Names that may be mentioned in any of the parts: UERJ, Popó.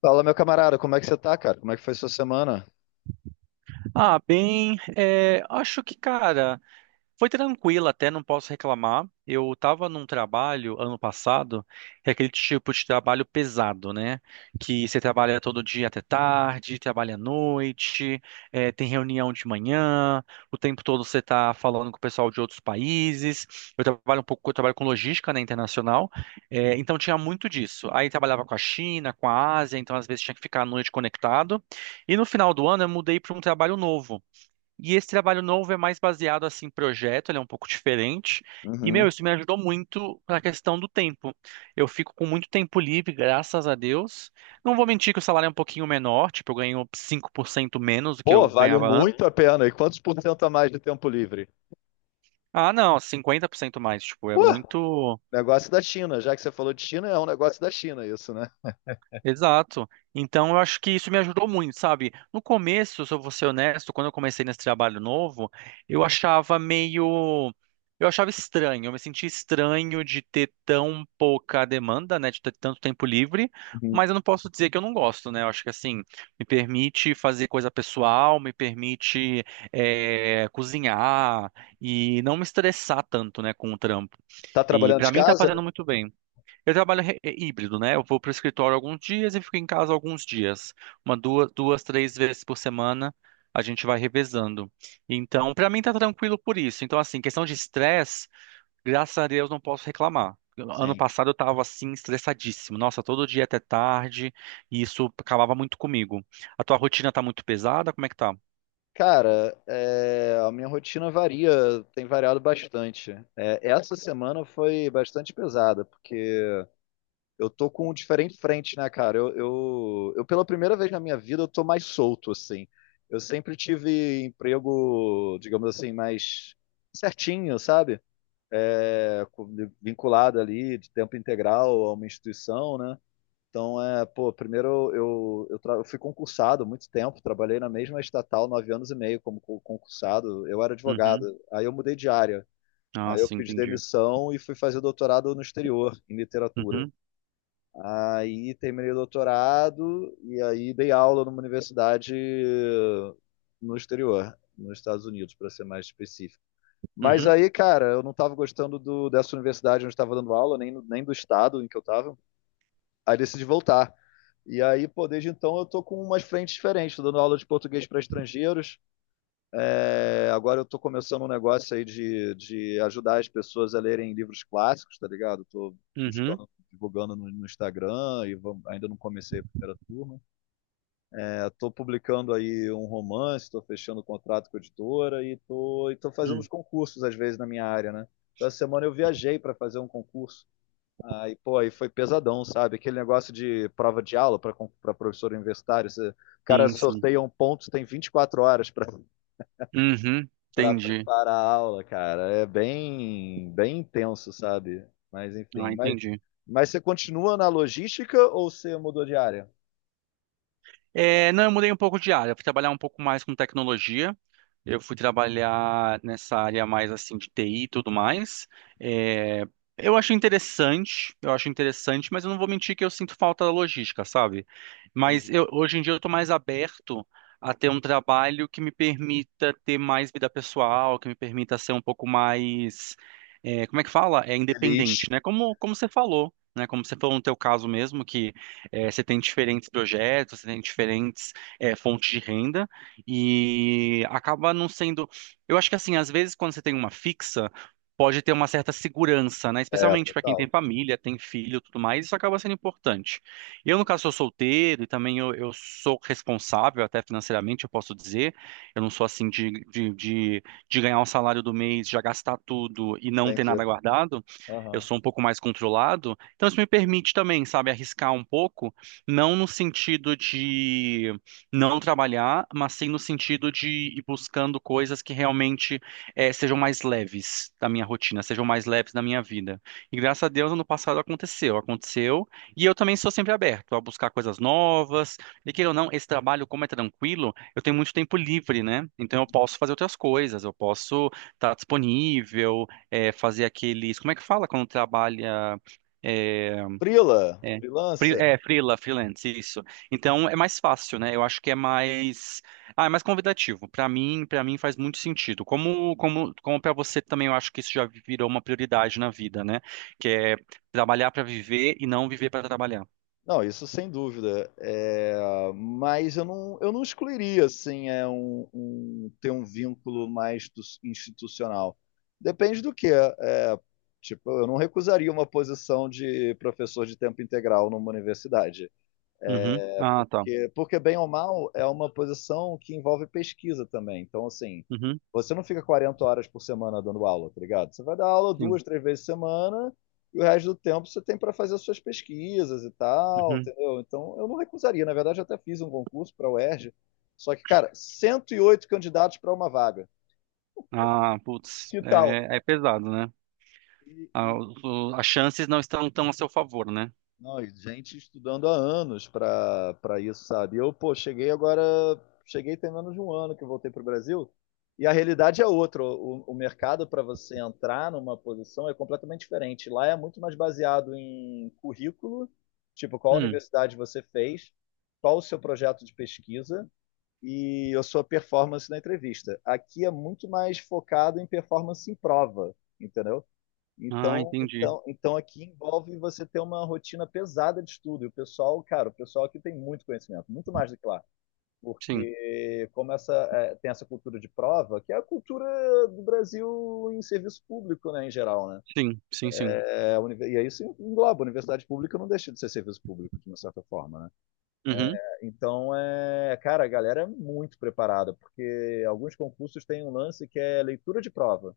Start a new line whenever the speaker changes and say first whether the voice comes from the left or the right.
left: Fala, meu camarada, como é que você tá, cara? Como é que foi sua semana?
right: Acho que, cara, foi tranquila até, não posso reclamar. Eu estava num trabalho ano passado, que é aquele tipo de trabalho pesado, né? Que você trabalha todo dia até tarde, trabalha à noite, tem reunião de manhã, o tempo todo você está falando com o pessoal de outros países. Eu trabalho um pouco, eu trabalho com logística, né, internacional, então tinha muito disso. Aí trabalhava com a China, com a Ásia, então às vezes tinha que ficar à noite conectado. E no final do ano eu mudei para um trabalho novo. E esse trabalho novo é mais baseado assim em projeto, ele é um pouco diferente. E, meu,
left: Uhum.
right: isso me ajudou muito na questão do tempo. Eu fico com muito tempo livre, graças a Deus. Não vou mentir que o salário é um pouquinho menor, tipo, eu ganho 5% menos do que
left: Pô,
right: eu
left: vale
right: ganhava antes.
left: muito a pena. E quantos por cento a mais de tempo livre?
right: Ah, não, 50% mais, tipo, é
left: Pô,
right: muito.
left: negócio da China. Já que você falou de China, é um negócio da China isso, né?
right: Exato. Então, eu acho que isso me ajudou muito, sabe? No começo, se eu vou ser honesto, quando eu comecei nesse trabalho novo, eu achava meio. Eu achava estranho, eu me sentia estranho de ter tão pouca demanda, né? De ter tanto tempo livre,
left: Uhum.
right: mas eu não posso dizer que eu não gosto, né? Eu acho que assim, me permite fazer coisa pessoal, me permite cozinhar e não me estressar tanto, né, com o trampo.
left: Tá
right: E
left: trabalhando
right: pra
left: de
right: mim tá
left: casa?
right: fazendo muito bem. Eu trabalho é híbrido, né? Eu vou para o escritório alguns dias e fico em casa alguns dias. Uma, duas, duas, três vezes por semana a gente vai revezando. Então, para mim tá tranquilo por isso. Então, assim, questão de estresse, graças a Deus não posso reclamar. Ano
left: Sim.
right: passado eu tava assim, estressadíssimo. Nossa, todo dia até tarde, e isso acabava muito comigo. A tua rotina tá muito pesada? Como é que tá?
left: Cara, é, a minha rotina varia, tem variado bastante. É, essa semana foi bastante pesada, porque eu tô com um diferente frente, né, cara? Eu, pela primeira vez na minha vida, eu tô mais solto, assim. Eu sempre tive emprego, digamos assim, mais certinho, sabe? É, vinculado ali de tempo integral a uma instituição, né? Então, é, pô, primeiro eu fui concursado há muito tempo, trabalhei na mesma estatal 9 anos e meio como concursado, eu era advogado,
right: Uhum.
left: aí eu mudei de área,
right: Ah,
left: aí eu
right: sim,
left: pedi
right: entendi.
left: demissão e fui fazer doutorado no exterior, em literatura.
right: Uhum,
left: Aí terminei o doutorado e aí dei aula numa universidade no exterior, nos Estados Unidos, para ser mais específico. Mas
right: uhum,
left: aí, cara, eu não estava gostando dessa universidade onde estava dando aula, nem do estado em que eu estava. Aí decidi voltar. E aí, pô, desde então eu tô com umas frentes diferentes, tô dando aula de português para estrangeiros, é, agora eu tô começando um negócio aí de ajudar as pessoas a lerem livros clássicos, tá ligado? Tô
right: uhum,
left: buscando, divulgando no Instagram e ainda não comecei a primeira turma. É, tô publicando aí um romance, tô fechando o contrato com a editora e e tô fazendo
right: uhum.
left: uns concursos às vezes na minha área, né? Então, essa semana eu viajei para fazer um concurso. Aí, pô, aí foi pesadão, sabe? Aquele negócio de prova de aula para professor universitário. Você, o cara
right: Sim, sim.
left: sorteia um ponto, você tem 24 horas para
right: Uhum,
left: para
right: entendi.
left: preparar a aula, cara. É bem, bem intenso, sabe? Mas
right: Ah,
left: enfim, mas,
right: entendi.
left: mas você continua na logística ou você mudou de área?
right: É, não, eu mudei um pouco de área. Eu fui trabalhar um pouco mais com tecnologia. Eu fui trabalhar nessa área mais assim de TI e tudo mais. É, eu acho interessante, mas eu não vou mentir que eu sinto falta da logística, sabe?
left: Entendi.
right: Hoje em dia eu estou mais aberto a ter um trabalho que me permita ter mais vida pessoal, que me permita ser um pouco mais, é, como é que fala? É
left: Feliz.
right: independente, né? Como, como você falou. Né, como você falou no teu caso mesmo, que é, você tem diferentes projetos, você tem diferentes fontes de renda, e acaba não sendo. Eu acho que assim, às vezes quando você tem uma fixa, pode ter uma certa segurança, né?
left: É,
right: Especialmente para quem tem
left: total.
right: família, tem filho, e tudo mais, isso acaba sendo importante. Eu, no caso, sou solteiro e também eu sou responsável, até financeiramente, eu posso dizer. Eu não sou assim de ganhar o salário do mês, já gastar tudo e não ter
left: Entendi.
right: nada guardado. Eu
left: Aham.
right: sou um pouco mais controlado, então isso me permite também, sabe, arriscar um pouco, não no sentido de não trabalhar, mas sim no sentido de ir buscando coisas que realmente sejam mais leves da minha rotina, sejam mais leves da minha vida. E graças a Deus, ano passado aconteceu, aconteceu. E eu também sou sempre aberto a buscar coisas novas. E queira ou não, esse trabalho, como é tranquilo, eu tenho muito tempo livre, né? Então eu posso fazer outras coisas, eu posso estar disponível, fazer aqueles. Como é que fala quando trabalha? eh,
left: Frila,
right: é,
left: freelancer.
right: é freela, freelance, isso. Então é mais fácil, né? Eu acho que é mais, ah, é mais convidativo. Pra mim, para mim faz muito sentido. Como para você também, eu acho que isso já virou uma prioridade na vida, né? Que é trabalhar pra viver e não viver pra trabalhar.
left: Não, isso sem dúvida. É, mas eu não excluiria assim, é ter um vínculo mais institucional. Depende do que. É, tipo, eu não recusaria uma posição de professor de tempo integral numa universidade.
right: Uhum. Ah, tá.
left: Porque, bem ou mal, é uma posição que envolve pesquisa também. Então, assim,
right: Uhum.
left: você não fica 40 horas por semana dando aula, tá ligado? Você vai dar aula
right: Sim.
left: duas, três vezes por semana e o resto do tempo você tem para fazer as suas pesquisas e tal,
right: Uhum.
left: entendeu? Então, eu não recusaria. Na verdade, eu até fiz um concurso para a UERJ, só que, cara, 108 candidatos para uma vaga.
right: Ah, putz,
left: Que tal?
right: é, é pesado, né?
left: E,
right: Ah,
left: e
right: as chances não estão tão a seu favor, né?
left: Não, e gente estudando há anos para isso, sabe? Eu, pô, cheguei agora, cheguei tem menos de um ano que eu voltei para o Brasil, e a realidade é outra. O mercado para você entrar numa posição é completamente diferente. Lá é muito mais baseado em currículo, tipo, qual
right: Hum.
left: universidade você fez, qual o seu projeto de pesquisa e a sua performance na entrevista. Aqui é muito mais focado em performance em prova, entendeu?
right: Ah,
left: Então,
right: entendi.
left: então, então aqui envolve você ter uma rotina pesada de estudo. E o pessoal, cara, o pessoal aqui tem muito conhecimento, muito mais do que lá.
right: Sim,
left: Porque como essa, tem essa cultura de prova, que é a cultura do Brasil em serviço público, né, em geral, né?
right: sim, sim, sim.
left: É, e aí isso engloba, a universidade pública não deixa de ser serviço público, de uma certa forma, né?
right: Uhum.
left: É, então, é, cara, a galera é muito preparada, porque alguns concursos têm um lance que é leitura de prova.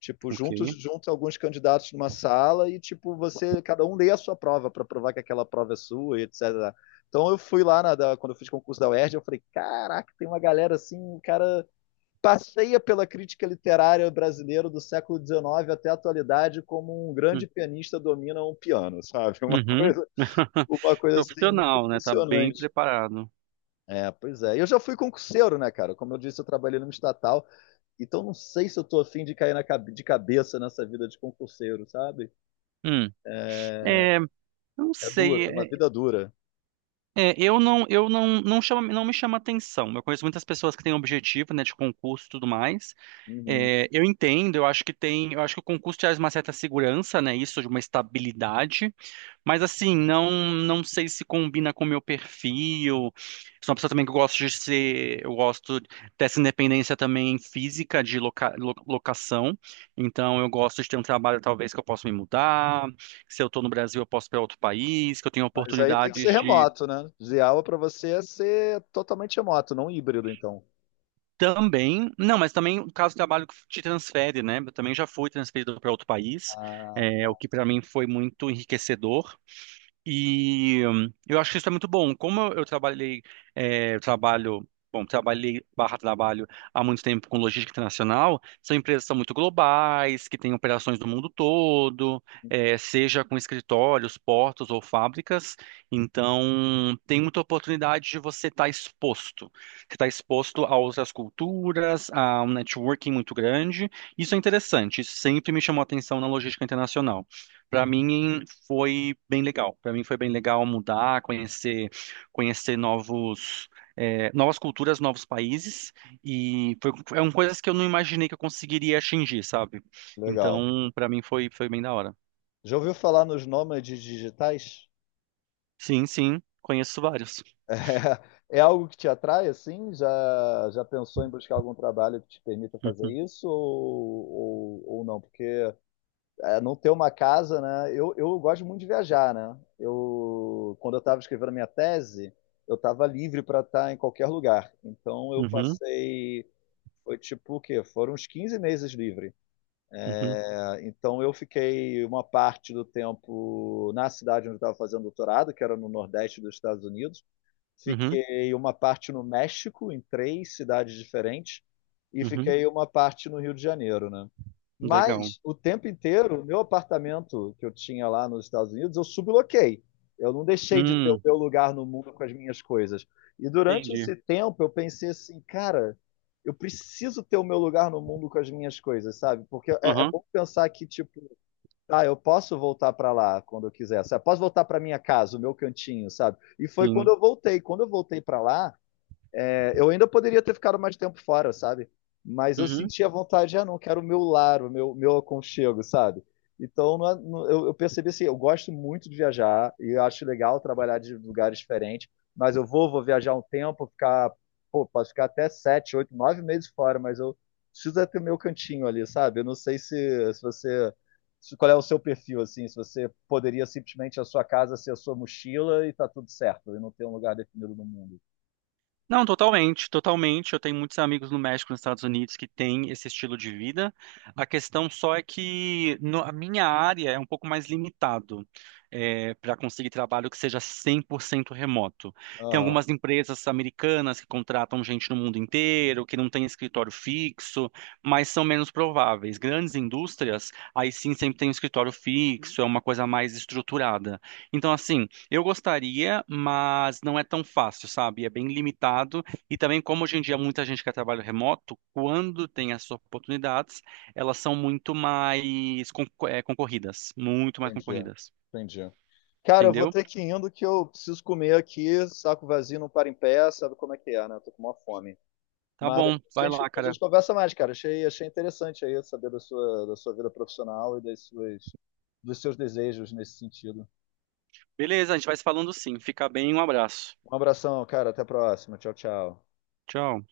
left: Tipo,
right: Ok.
left: juntos, junta alguns candidatos numa sala e, tipo, você, cada um lê a sua prova para provar que aquela prova é sua, e etc. Então eu fui lá quando eu fiz concurso da UERJ, eu falei, caraca, tem uma galera assim, o cara passeia pela crítica literária brasileira do século XIX até a atualidade como um grande
right: Hum.
left: pianista domina um piano, sabe? Uma
right: Uhum.
left: coisa, uma coisa assim muito
right: Profissional, né? Tá bem
left: impressionante.
right: preparado.
left: É, pois é. Eu já fui concurseiro, né, cara? Como eu disse, eu trabalhei numa estatal. Então não sei se eu tô afim de cair de cabeça nessa vida de concurseiro, sabe?
right: Hum. É, eu não
left: É dura,
right: sei.
left: é uma vida dura.
right: Eu não, não chama, não me chama atenção. Eu conheço muitas pessoas que têm objetivo, né, de concurso e tudo mais.
left: Uhum.
right: É, eu entendo. Eu acho que tem, eu acho que o concurso traz uma certa segurança, né? Isso de uma estabilidade. Mas assim, não sei se combina com o meu perfil. Sou uma pessoa também que eu gosto de ser, eu gosto dessa independência também física de locação. Então eu gosto de ter um trabalho talvez que eu possa me mudar, que se eu estou no Brasil eu posso ir para outro país, que eu tenho
left: Mas aí tem que
right: oportunidades
left: ser
right: de
left: remoto, né? Ziaula pra você é ser totalmente remoto, não híbrido, então.
right: também, não, mas também o caso do trabalho que te transfere, né? Eu também já fui transferido para outro país,
left: Ah,
right: é, o que para mim foi muito enriquecedor. E eu acho que isso é muito bom. Como eu trabalhei, é, eu trabalho, bom, trabalhei, barra trabalho há muito tempo com logística internacional, são empresas que são muito globais, que têm operações do mundo todo, é, seja com escritórios, portos ou fábricas. Então, tem muita oportunidade de você estar exposto. Você está exposto a outras culturas, a um networking muito grande. Isso é interessante, isso sempre me chamou a atenção na logística internacional. Para mim, foi bem legal. Para mim foi bem legal mudar, conhecer, conhecer novos, novas culturas, novos países e foi, eram coisas que eu não imaginei que eu conseguiria atingir, sabe?
left: legal.
right: Então, para mim foi bem da hora.
left: Já ouviu falar nos nômades digitais?
right: Sim, sim, conheço vários.
left: É algo que te atrai, assim? Já pensou em buscar algum trabalho que te permita fazer
right: Uhum,
left: isso ou, ou não? Porque é, não ter uma casa, né? Eu gosto muito de viajar, né? Eu, quando eu estava escrevendo a minha tese, eu estava livre para estar em qualquer lugar. Então eu
right: uhum,
left: passei, foi tipo o quê? Foram uns 15 meses livre.
right: uhum,
left: É, então eu fiquei uma parte do tempo na cidade onde eu estava fazendo doutorado, que era no Nordeste dos Estados Unidos.
right: uhum,
left: Fiquei uma parte no México, em três cidades diferentes, e
right: uhum,
left: fiquei uma parte no Rio de Janeiro, né?
right: legal.
left: Mas o tempo inteiro, o meu apartamento que eu tinha lá nos Estados Unidos, eu subloquei. Eu não deixei de ter o
right: Hum,
left: meu lugar no mundo com as minhas coisas. E durante
right: entendi.
left: esse tempo, eu pensei assim, cara, eu preciso ter o meu lugar no mundo com as minhas coisas, sabe? Porque é
right: Aham,
left: bom pensar que, tipo, tá eu posso voltar para lá quando eu quiser, sabe? Posso voltar para minha casa, o meu cantinho, sabe? E foi quando
right: sim.
left: eu voltei. Quando eu voltei para lá, eu ainda poderia ter ficado mais tempo fora, sabe? Mas eu
right: Uhum.
left: senti a vontade, ah, não, quero o meu lar, o meu aconchego, sabe? Então, eu percebi assim, eu gosto muito de viajar e eu acho legal trabalhar de lugares diferentes, mas eu vou viajar um tempo, ficar, pô, posso ficar até 7, 8, 9 meses fora, mas eu preciso é ter o meu cantinho ali, sabe? Eu não sei se você, qual é o seu perfil, assim, se você poderia simplesmente a sua casa ser a sua mochila e tá tudo certo, e não ter um lugar definido no mundo.
right: Não, totalmente, totalmente. Eu tenho muitos amigos no México, nos Estados Unidos, que têm esse estilo de vida. A questão só é que a minha área é um pouco mais limitado para conseguir trabalho que seja 100% remoto. Tem algumas empresas americanas que contratam gente no mundo inteiro, que não tem escritório fixo, mas são menos prováveis. Grandes indústrias, aí sim sempre tem um escritório fixo, é uma coisa mais estruturada. Então, assim, eu gostaria, mas não é tão fácil, sabe? É bem limitado. E também, como hoje em dia muita gente quer trabalho remoto, quando tem essas oportunidades, elas são muito mais concorridas, muito mais
left: Entendi,
right: concorridas,
left: entendi. Cara, eu vou
right: entendeu?
left: ter que ir indo que eu preciso comer aqui, saco vazio não para em pé, sabe como é que é, né? Tô com uma fome.
right: Tá
left: Mas
right: bom,
left: depois a
right: vai
left: gente,
right: lá,
left: a
right: cara.
left: gente conversa mais, cara. Achei interessante aí saber da sua vida profissional e das suas, dos seus desejos nesse sentido.
right: Beleza, a gente vai se falando sim. Fica bem, um abraço.
left: Um abração, cara. Até a próxima. Tchau, tchau.
right: Tchau.